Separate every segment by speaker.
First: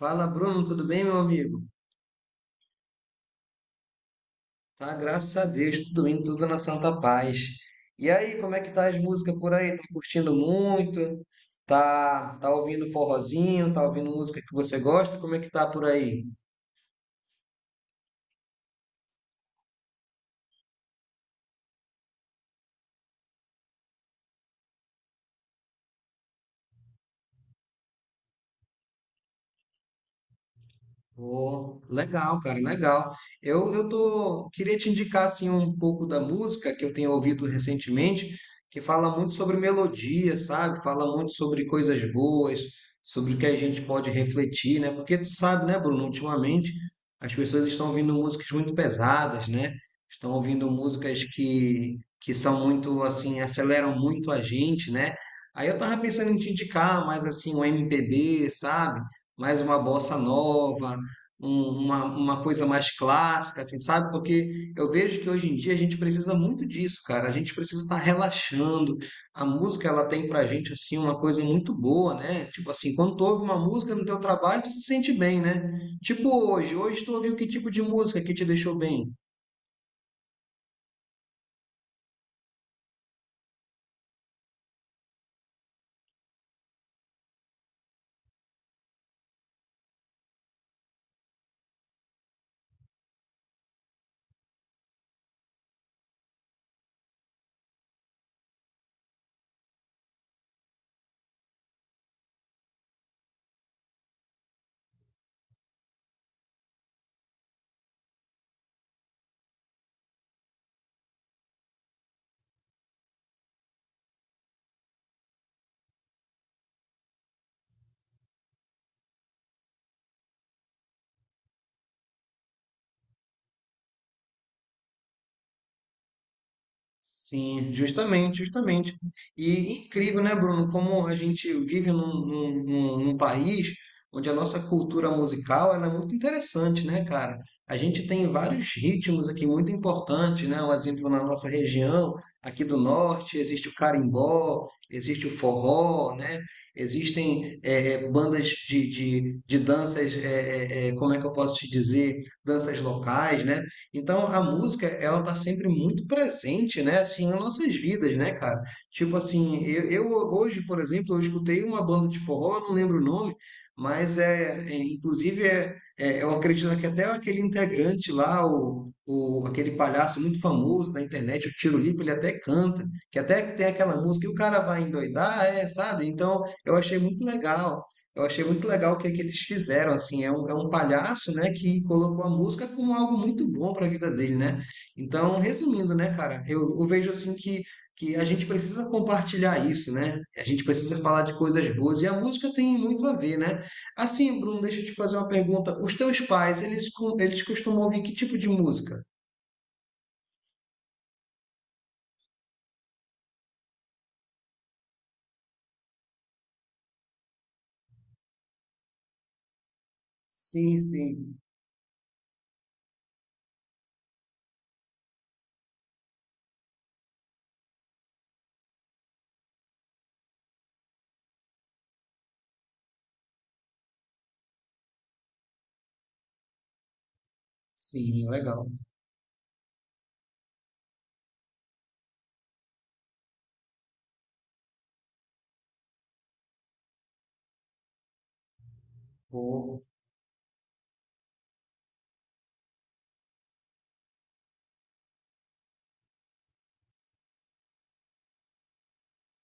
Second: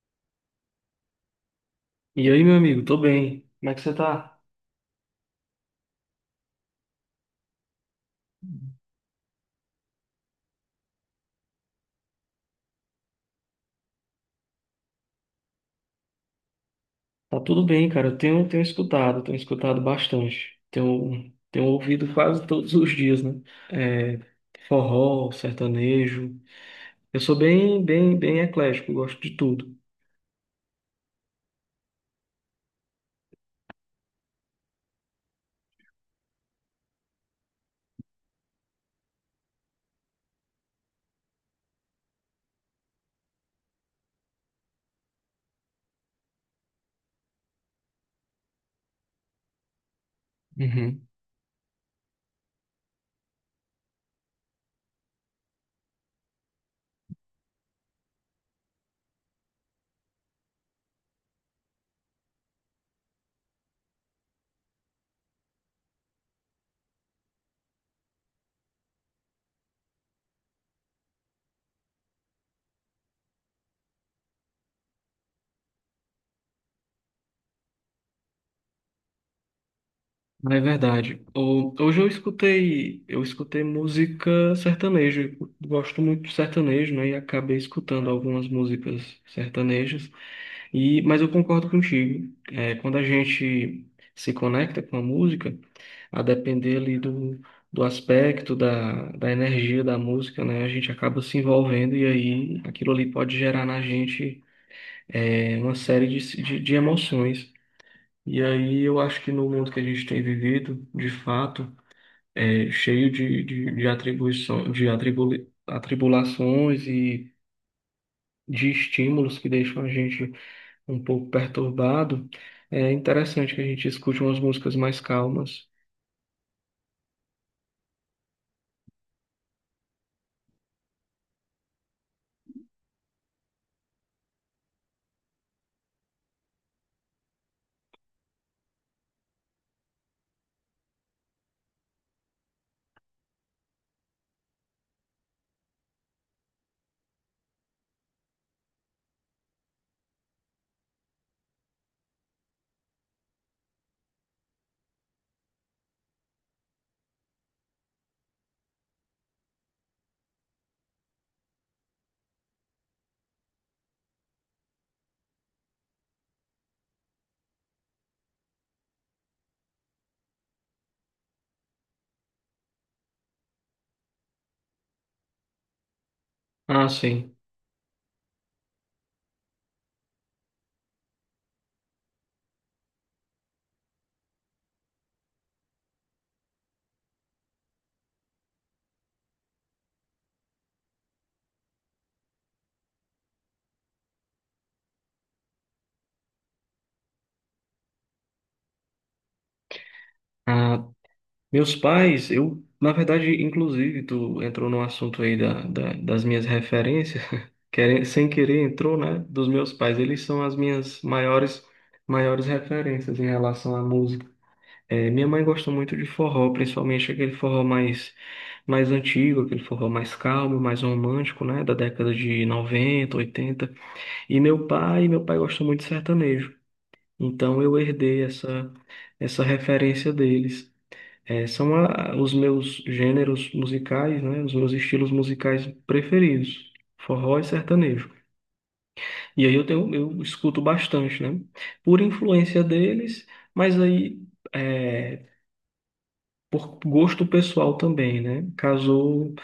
Speaker 1: Fala, Bruno, tudo bem, meu amigo?
Speaker 2: E aí, meu amigo, tô bem. Como é que você tá?
Speaker 1: Tá, graças a Deus, tudo indo, tudo na santa paz. E aí, como é que tá as músicas por aí? Tá curtindo muito? Tá, tá ouvindo forrozinho? Tá ouvindo música que você gosta? Como é que tá por aí?
Speaker 2: Tá tudo bem, cara. Eu tenho escutado bastante. Tenho ouvido quase todos os dias, né? É, forró, sertanejo. Eu sou bem, bem, bem eclético, gosto de tudo.
Speaker 1: Cara, legal. Eu tô, queria te indicar assim um pouco da música que eu tenho ouvido recentemente, que fala muito sobre melodia, sabe? Fala muito sobre coisas boas, sobre o que a gente pode refletir, né? Porque tu sabe, né, Bruno, ultimamente as pessoas estão ouvindo músicas muito pesadas, né? Estão ouvindo músicas que são muito assim, aceleram muito a gente, né? Aí eu tava pensando em te indicar mais assim um MPB, sabe? Mais uma bossa nova, uma coisa mais clássica, assim, sabe? Porque eu vejo que hoje em dia a gente precisa muito disso, cara. A gente precisa estar relaxando. A música, ela tem pra gente, assim, uma coisa muito boa, né? Tipo assim, quando tu ouve uma música no teu trabalho, tu se sente bem, né? Tipo hoje, hoje tu ouviu que tipo de música que te deixou bem?
Speaker 2: Não é verdade. Hoje eu escutei música sertaneja. Eu gosto muito de sertanejo, né? E acabei escutando algumas músicas sertanejas. Mas eu concordo contigo. Quando a gente se conecta com a música, a depender ali do aspecto, da energia da música, né? A gente acaba se envolvendo e aí aquilo ali pode gerar na gente, uma série de emoções. E aí eu acho que no mundo que a gente tem vivido, de fato, é cheio de atribulações e de estímulos que deixam a gente um pouco perturbado. É interessante que a gente escute umas músicas mais calmas.
Speaker 1: Sim, justamente, justamente. E incrível, né, Bruno, como a gente vive num país onde a nossa cultura musical ela é muito interessante, né, cara? A gente tem vários ritmos aqui muito importantes, né? Um exemplo na nossa região, aqui do norte, existe o carimbó, existe o forró, né? Existem bandas de danças, como é que eu posso te dizer? Danças locais, né? Então a música, ela tá sempre muito presente, né, assim, nas nossas vidas, né, cara? Tipo assim, eu hoje, por exemplo, eu escutei uma banda de forró, eu não lembro o nome, mas inclusive eu acredito que até aquele integrante lá, o aquele palhaço muito famoso da internet, o Tiro ele até canta, que até tem aquela música e o cara vai endoidar, é, sabe? Então eu
Speaker 2: Ah,
Speaker 1: achei muito
Speaker 2: sim.
Speaker 1: legal. Eu achei muito legal o que, é que eles fizeram, assim, é um palhaço, né, que colocou a música como algo muito bom para a vida dele, né? Então, resumindo, né, cara, eu vejo assim que a gente precisa compartilhar isso, né? A gente precisa falar de coisas boas e a música tem muito a ver, né? Assim, Bruno, deixa eu te fazer uma pergunta. Os teus pais, eles, eles costumam ouvir que tipo de música?
Speaker 2: Ah, meus pais, eu, na verdade, inclusive, tu entrou no assunto aí das minhas referências, sem querer entrou, né, dos meus pais. Eles são as
Speaker 1: Sim,
Speaker 2: minhas
Speaker 1: sim.
Speaker 2: maiores, maiores referências em relação à música. Minha mãe gosta muito de forró, principalmente aquele forró mais antigo, aquele forró mais calmo, mais romântico, né, da década de 90, 80. E meu pai gosta muito de sertanejo. Então eu herdei
Speaker 1: Sim, legal.
Speaker 2: essa referência deles. São os meus gêneros musicais, né? Os meus estilos musicais preferidos, forró e sertanejo. E aí
Speaker 1: Vou.
Speaker 2: eu escuto bastante, né? Por influência deles, mas aí é, por gosto pessoal também, né? Casou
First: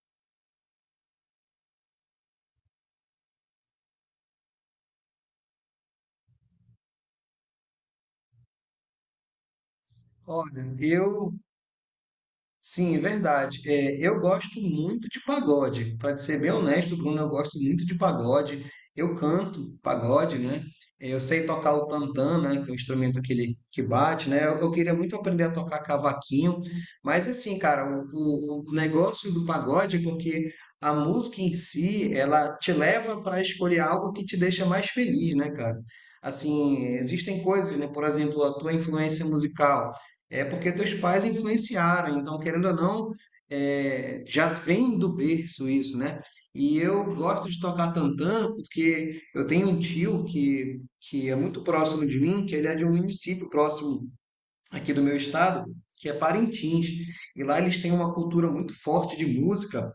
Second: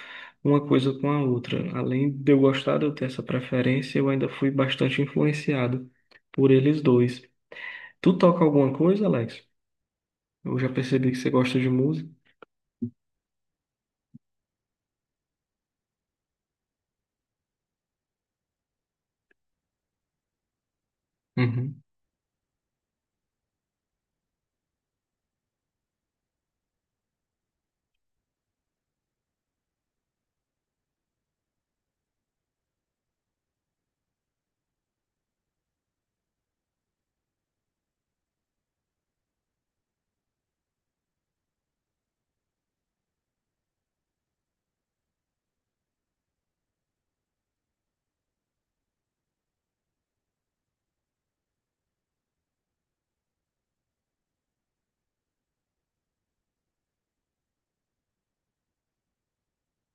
Speaker 2: uma coisa com a outra. Além de eu gostar de eu ter essa preferência, eu ainda fui bastante influenciado por eles dois. Tu toca alguma coisa, Alex? Eu já
Speaker 1: Olha,
Speaker 2: percebi que você
Speaker 1: eu.
Speaker 2: gosta de música.
Speaker 1: Sim, é verdade. É, eu gosto muito de pagode. Para ser bem honesto, Bruno, eu gosto muito de pagode. Eu canto pagode, né? É, eu sei tocar o tantã, né? Que é o instrumento aquele que bate, né? Eu queria muito aprender a tocar cavaquinho, mas assim, cara, o negócio do pagode é porque a música em si, ela te leva para escolher algo que te deixa mais feliz, né, cara? Assim, existem coisas, né? Por exemplo, a tua influência musical. É porque teus pais influenciaram, então, querendo ou não, é, já vem do berço isso, né? E eu gosto de tocar tantã porque eu tenho um tio que é muito próximo de mim, que ele é de um município próximo aqui do meu estado, que é Parintins. E lá eles têm uma cultura muito forte de música,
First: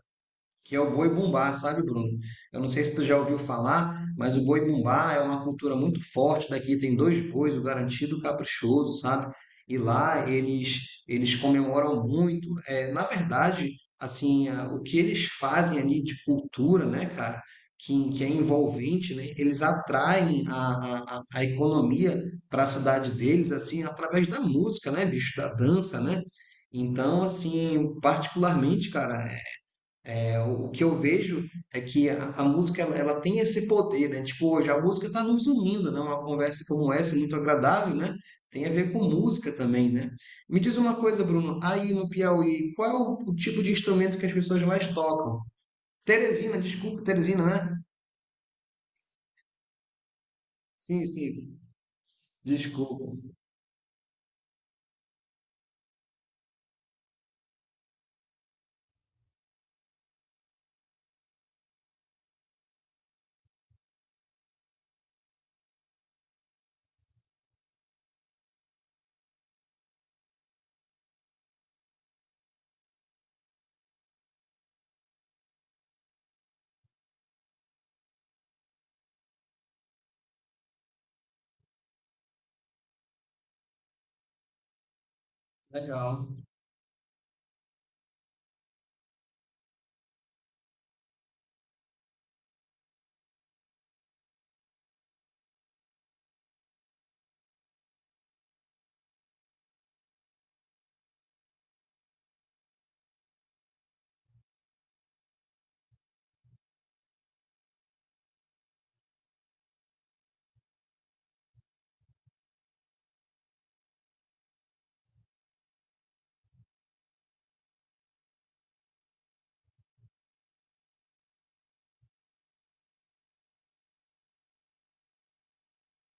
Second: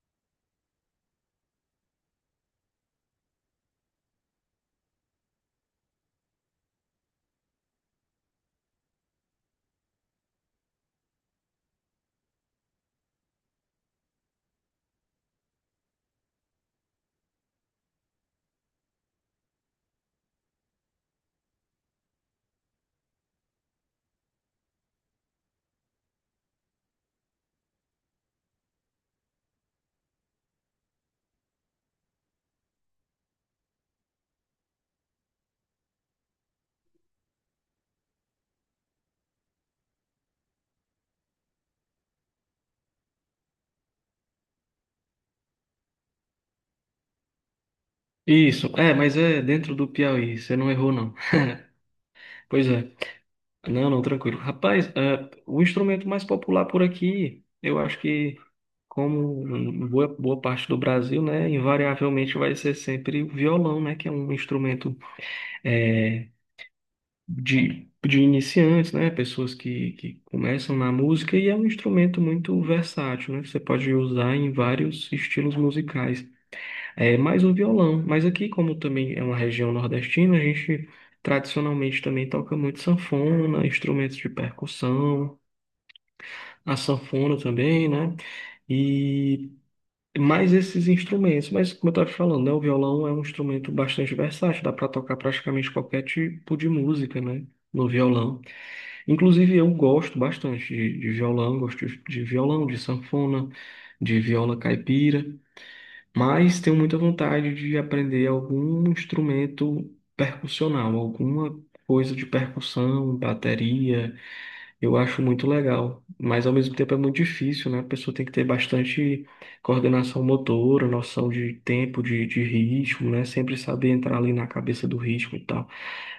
Speaker 1: que é o boi bumbá, sabe, Bruno? Eu não sei se tu já ouviu falar, mas o boi bumbá é uma cultura muito forte daqui. Tem dois bois, o garantido e o caprichoso, sabe? E lá eles comemoram muito. É, na verdade, assim, o que eles fazem ali de cultura, né, cara? Que é envolvente, né? Eles atraem a a economia para a cidade deles, assim, através da música, né, bicho? Da dança, né? Então, assim, particularmente, cara, é, o que eu vejo é que a música ela, ela tem esse poder, né? Tipo, hoje a música está nos unindo, né? Uma conversa como essa, muito agradável, né? Tem a ver com música também, né? Me diz uma coisa, Bruno, aí no Piauí, qual é o tipo de instrumento que as pessoas mais tocam? Teresina, desculpa, Teresina, né?
Speaker 2: Isso, é, mas é dentro do Piauí, você não errou,
Speaker 1: Sim,
Speaker 2: não.
Speaker 1: sim,
Speaker 2: Pois é,
Speaker 1: desculpa.
Speaker 2: não, não, tranquilo. Rapaz, o instrumento mais popular por aqui, eu acho que, como boa parte do Brasil, né, invariavelmente vai ser sempre o violão, né, que é um instrumento, é, de iniciantes, né, pessoas que começam na música, e é um instrumento muito versátil, né, que você pode usar em vários estilos musicais. É mais o violão. Mas aqui, como também é uma região nordestina, a gente tradicionalmente também toca muito sanfona, instrumentos de percussão,
Speaker 1: Legal.
Speaker 2: a sanfona também, né? E mais esses instrumentos. Mas como eu estava te falando, né, o violão é um instrumento bastante versátil, dá para tocar praticamente qualquer tipo de música, né? No violão. Inclusive, eu gosto bastante de violão, de sanfona, de viola caipira. Mas tenho muita vontade de aprender algum instrumento percussional, alguma coisa de percussão, bateria. Eu acho muito legal, mas ao mesmo tempo é muito difícil, né? A pessoa tem que ter bastante coordenação motora, noção de tempo, de ritmo, né? Sempre saber entrar ali na cabeça do ritmo e tal.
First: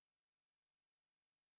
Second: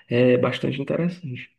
Speaker 2: É bastante interessante.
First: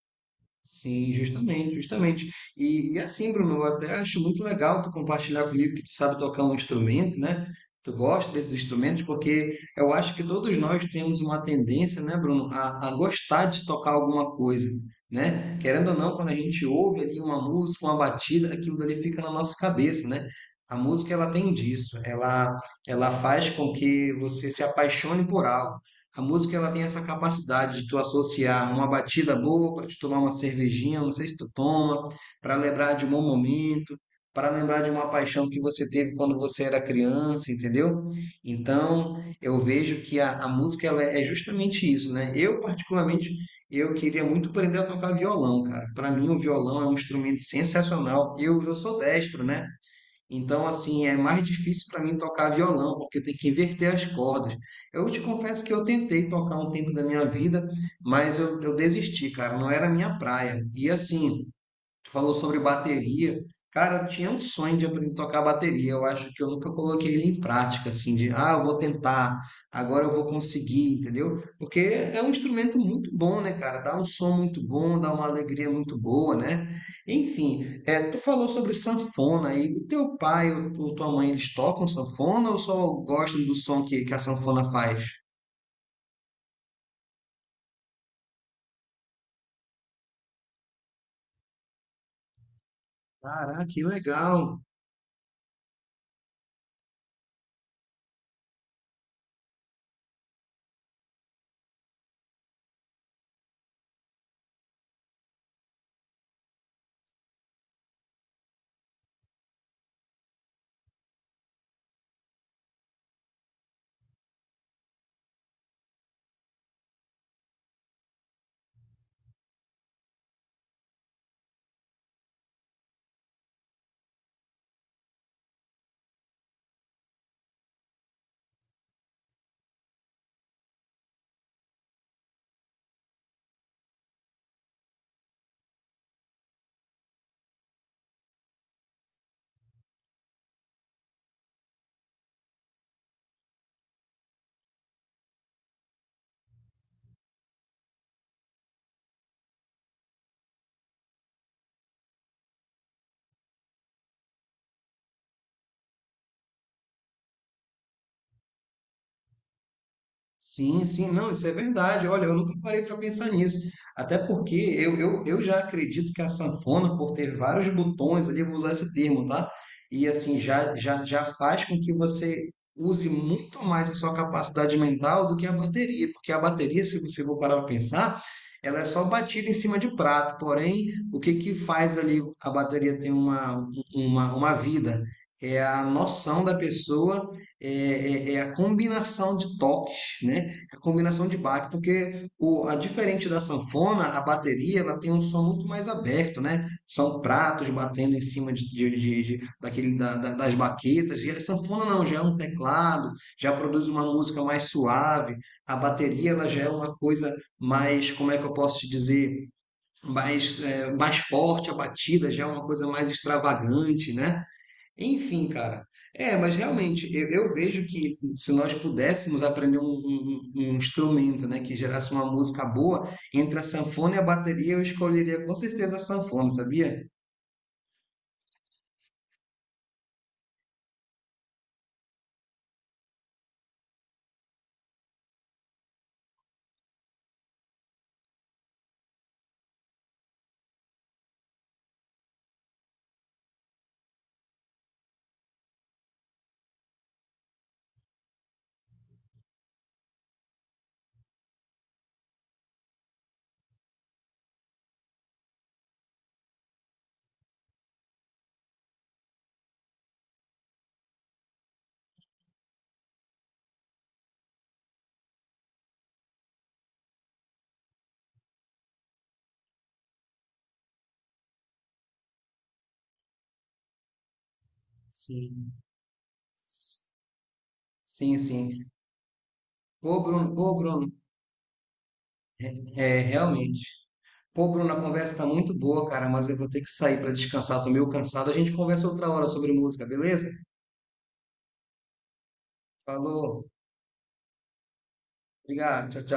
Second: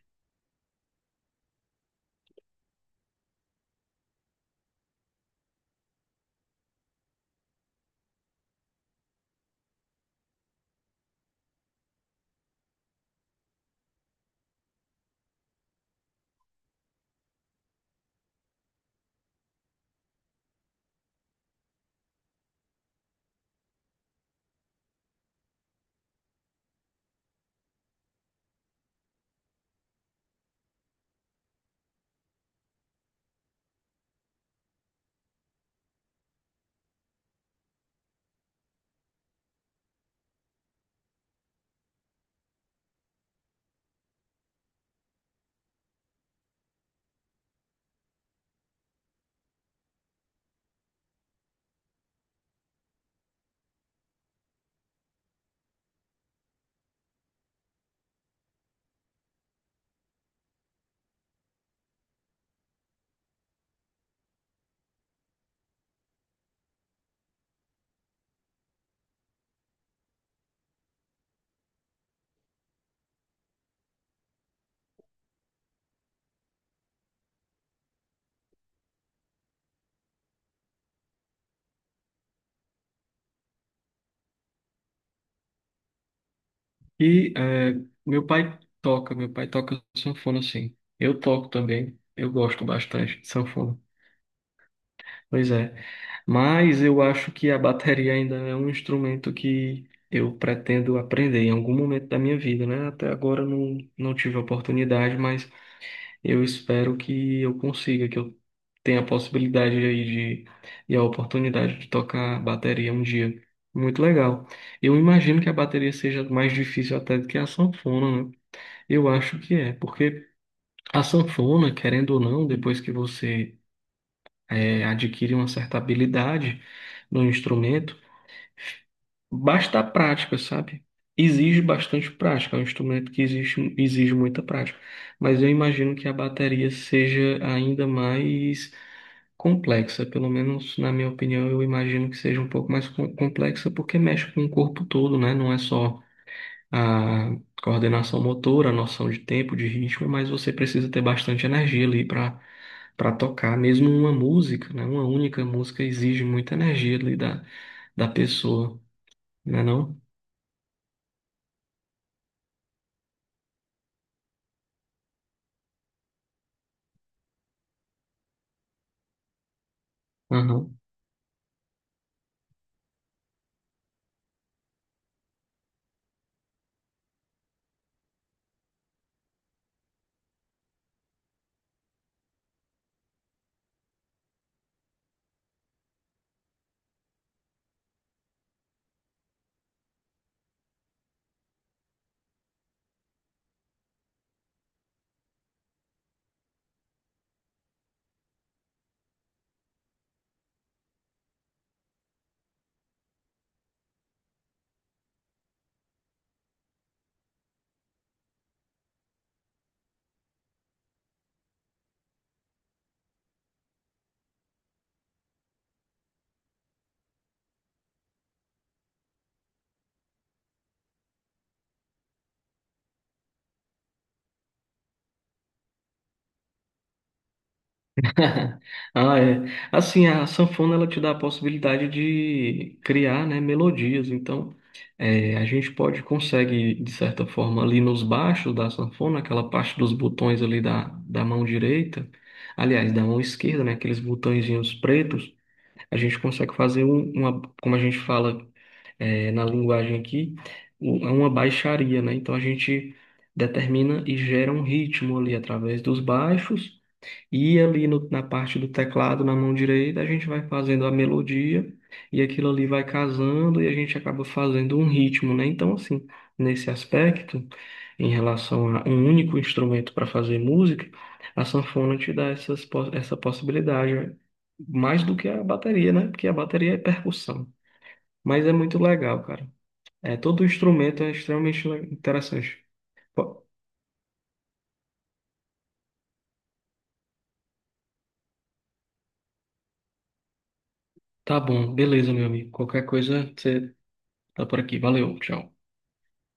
Speaker 1: Sim, justamente, justamente. E assim, Bruno, eu até acho muito legal tu compartilhar comigo que tu sabe tocar um instrumento, né? Tu gosta desses instrumentos, porque eu acho que todos nós temos uma tendência, né, Bruno, a gostar de tocar alguma coisa, né? Querendo ou não, quando a gente ouve ali uma música, uma batida, aquilo ali fica na nossa cabeça, né? A música, ela tem disso, ela faz com que você se apaixone por algo. A música ela tem essa capacidade de tu associar uma batida boa para te tomar uma cervejinha, não sei se tu toma, para lembrar de um bom momento, para lembrar de uma paixão que você teve quando você era criança, entendeu? Então, eu vejo que a música ela é justamente isso, né? Eu particularmente eu queria muito aprender a tocar violão, cara. Para mim o violão é um instrumento sensacional. Eu sou destro, né? Então, assim, é mais difícil para mim tocar violão, porque tem que inverter as cordas. Eu te confesso que eu tentei tocar um tempo da minha vida, mas eu desisti, cara, não era a minha praia. E assim, tu falou sobre bateria. Cara, eu tinha um sonho de aprender a tocar bateria. Eu acho que eu nunca coloquei ele em prática, assim, de, ah, eu vou tentar, agora eu vou conseguir, entendeu? Porque é um instrumento muito bom, né, cara? Dá um som muito bom, dá uma alegria muito boa, né? Enfim, é, tu falou sobre sanfona aí. O teu pai ou tua mãe, eles tocam sanfona ou só gostam do som que a sanfona faz?
Speaker 2: E meu pai toca sanfona, sim. Eu toco também, eu gosto bastante de
Speaker 1: Caraca,
Speaker 2: sanfona.
Speaker 1: que legal!
Speaker 2: Pois é. Mas eu acho que a bateria ainda é um instrumento que eu pretendo aprender em algum momento da minha vida, né? Até agora eu não, não tive a oportunidade, mas eu espero que eu consiga, que eu tenha a possibilidade aí de, e a oportunidade de tocar bateria um dia. Muito legal. Eu imagino que a bateria seja mais difícil até do que a sanfona, né? Eu acho que é, porque a sanfona, querendo ou não, depois que você, adquire uma certa habilidade no instrumento, basta a prática, sabe? Exige bastante prática, é um instrumento que exige muita prática. Mas eu imagino que a bateria seja ainda mais complexa, pelo menos na minha opinião. Eu imagino que seja um pouco mais complexa, porque mexe com o corpo todo, né? Não é só a coordenação motora, a noção de tempo, de ritmo, mas você precisa ter bastante energia ali para tocar. Mesmo uma música, né? Uma única música exige muita energia ali da pessoa, né não?
Speaker 1: Sim, sim, não, isso é verdade. Olha, eu nunca parei para pensar nisso. Até porque eu já acredito que a sanfona, por ter vários botões ali, eu vou usar esse termo, tá? E assim,
Speaker 2: Aham.
Speaker 1: já faz com que você use muito mais a sua capacidade mental do que a bateria. Porque a bateria, se você for parar para pensar, ela é só batida em cima de prato. Porém, o que que faz ali a bateria ter uma, uma vida? É a noção da pessoa é, é a combinação de toques, né? A combinação de baque, porque o, a diferente da sanfona, a bateria, ela tem um som muito mais aberto, né? São pratos batendo em cima de, daquele, das baquetas. E a sanfona não, já é um teclado, já produz uma música mais suave. A bateria, ela já é uma coisa mais, como é que eu posso te dizer? Mais, é, mais forte a batida, já é uma coisa mais extravagante, né? Enfim, cara. É, mas realmente, eu vejo que se nós pudéssemos aprender um, um instrumento, né, que gerasse uma música boa, entre a sanfona e a bateria, eu escolheria com certeza a sanfona, sabia?
Speaker 2: Ah, é. Assim, a sanfona ela te dá a possibilidade de criar, né, melodias. Então, a gente pode consegue de certa forma ali nos baixos da sanfona, aquela parte dos botões ali da mão direita, aliás, da mão esquerda, né, aqueles botõezinhos pretos. A gente consegue fazer uma, como a gente fala, na linguagem aqui, uma baixaria, né? Então a gente determina e gera um ritmo ali através dos baixos, e ali na parte do teclado, na mão direita, a gente vai fazendo a melodia, e aquilo ali vai casando e a gente acaba fazendo um ritmo, né? Então, assim, nesse aspecto, em relação a um único instrumento para fazer música, a sanfona te dá essa possibilidade, mais do que a
Speaker 1: Sim.
Speaker 2: bateria, né? Porque a bateria é percussão.
Speaker 1: Sim,
Speaker 2: Mas é
Speaker 1: sim.
Speaker 2: muito legal, cara. Todo
Speaker 1: Pô,
Speaker 2: instrumento é
Speaker 1: Bruno,
Speaker 2: extremamente interessante.
Speaker 1: é,
Speaker 2: Pô,
Speaker 1: realmente. Pô, Bruno, a conversa tá muito boa, cara, mas eu vou ter que sair para descansar, tô meio cansado. A gente conversa outra hora sobre música, beleza?
Speaker 2: tá bom, beleza, meu amigo. Qualquer coisa,
Speaker 1: Falou,
Speaker 2: você tá por aqui. Valeu, tchau.
Speaker 1: obrigado, tchau, tchau.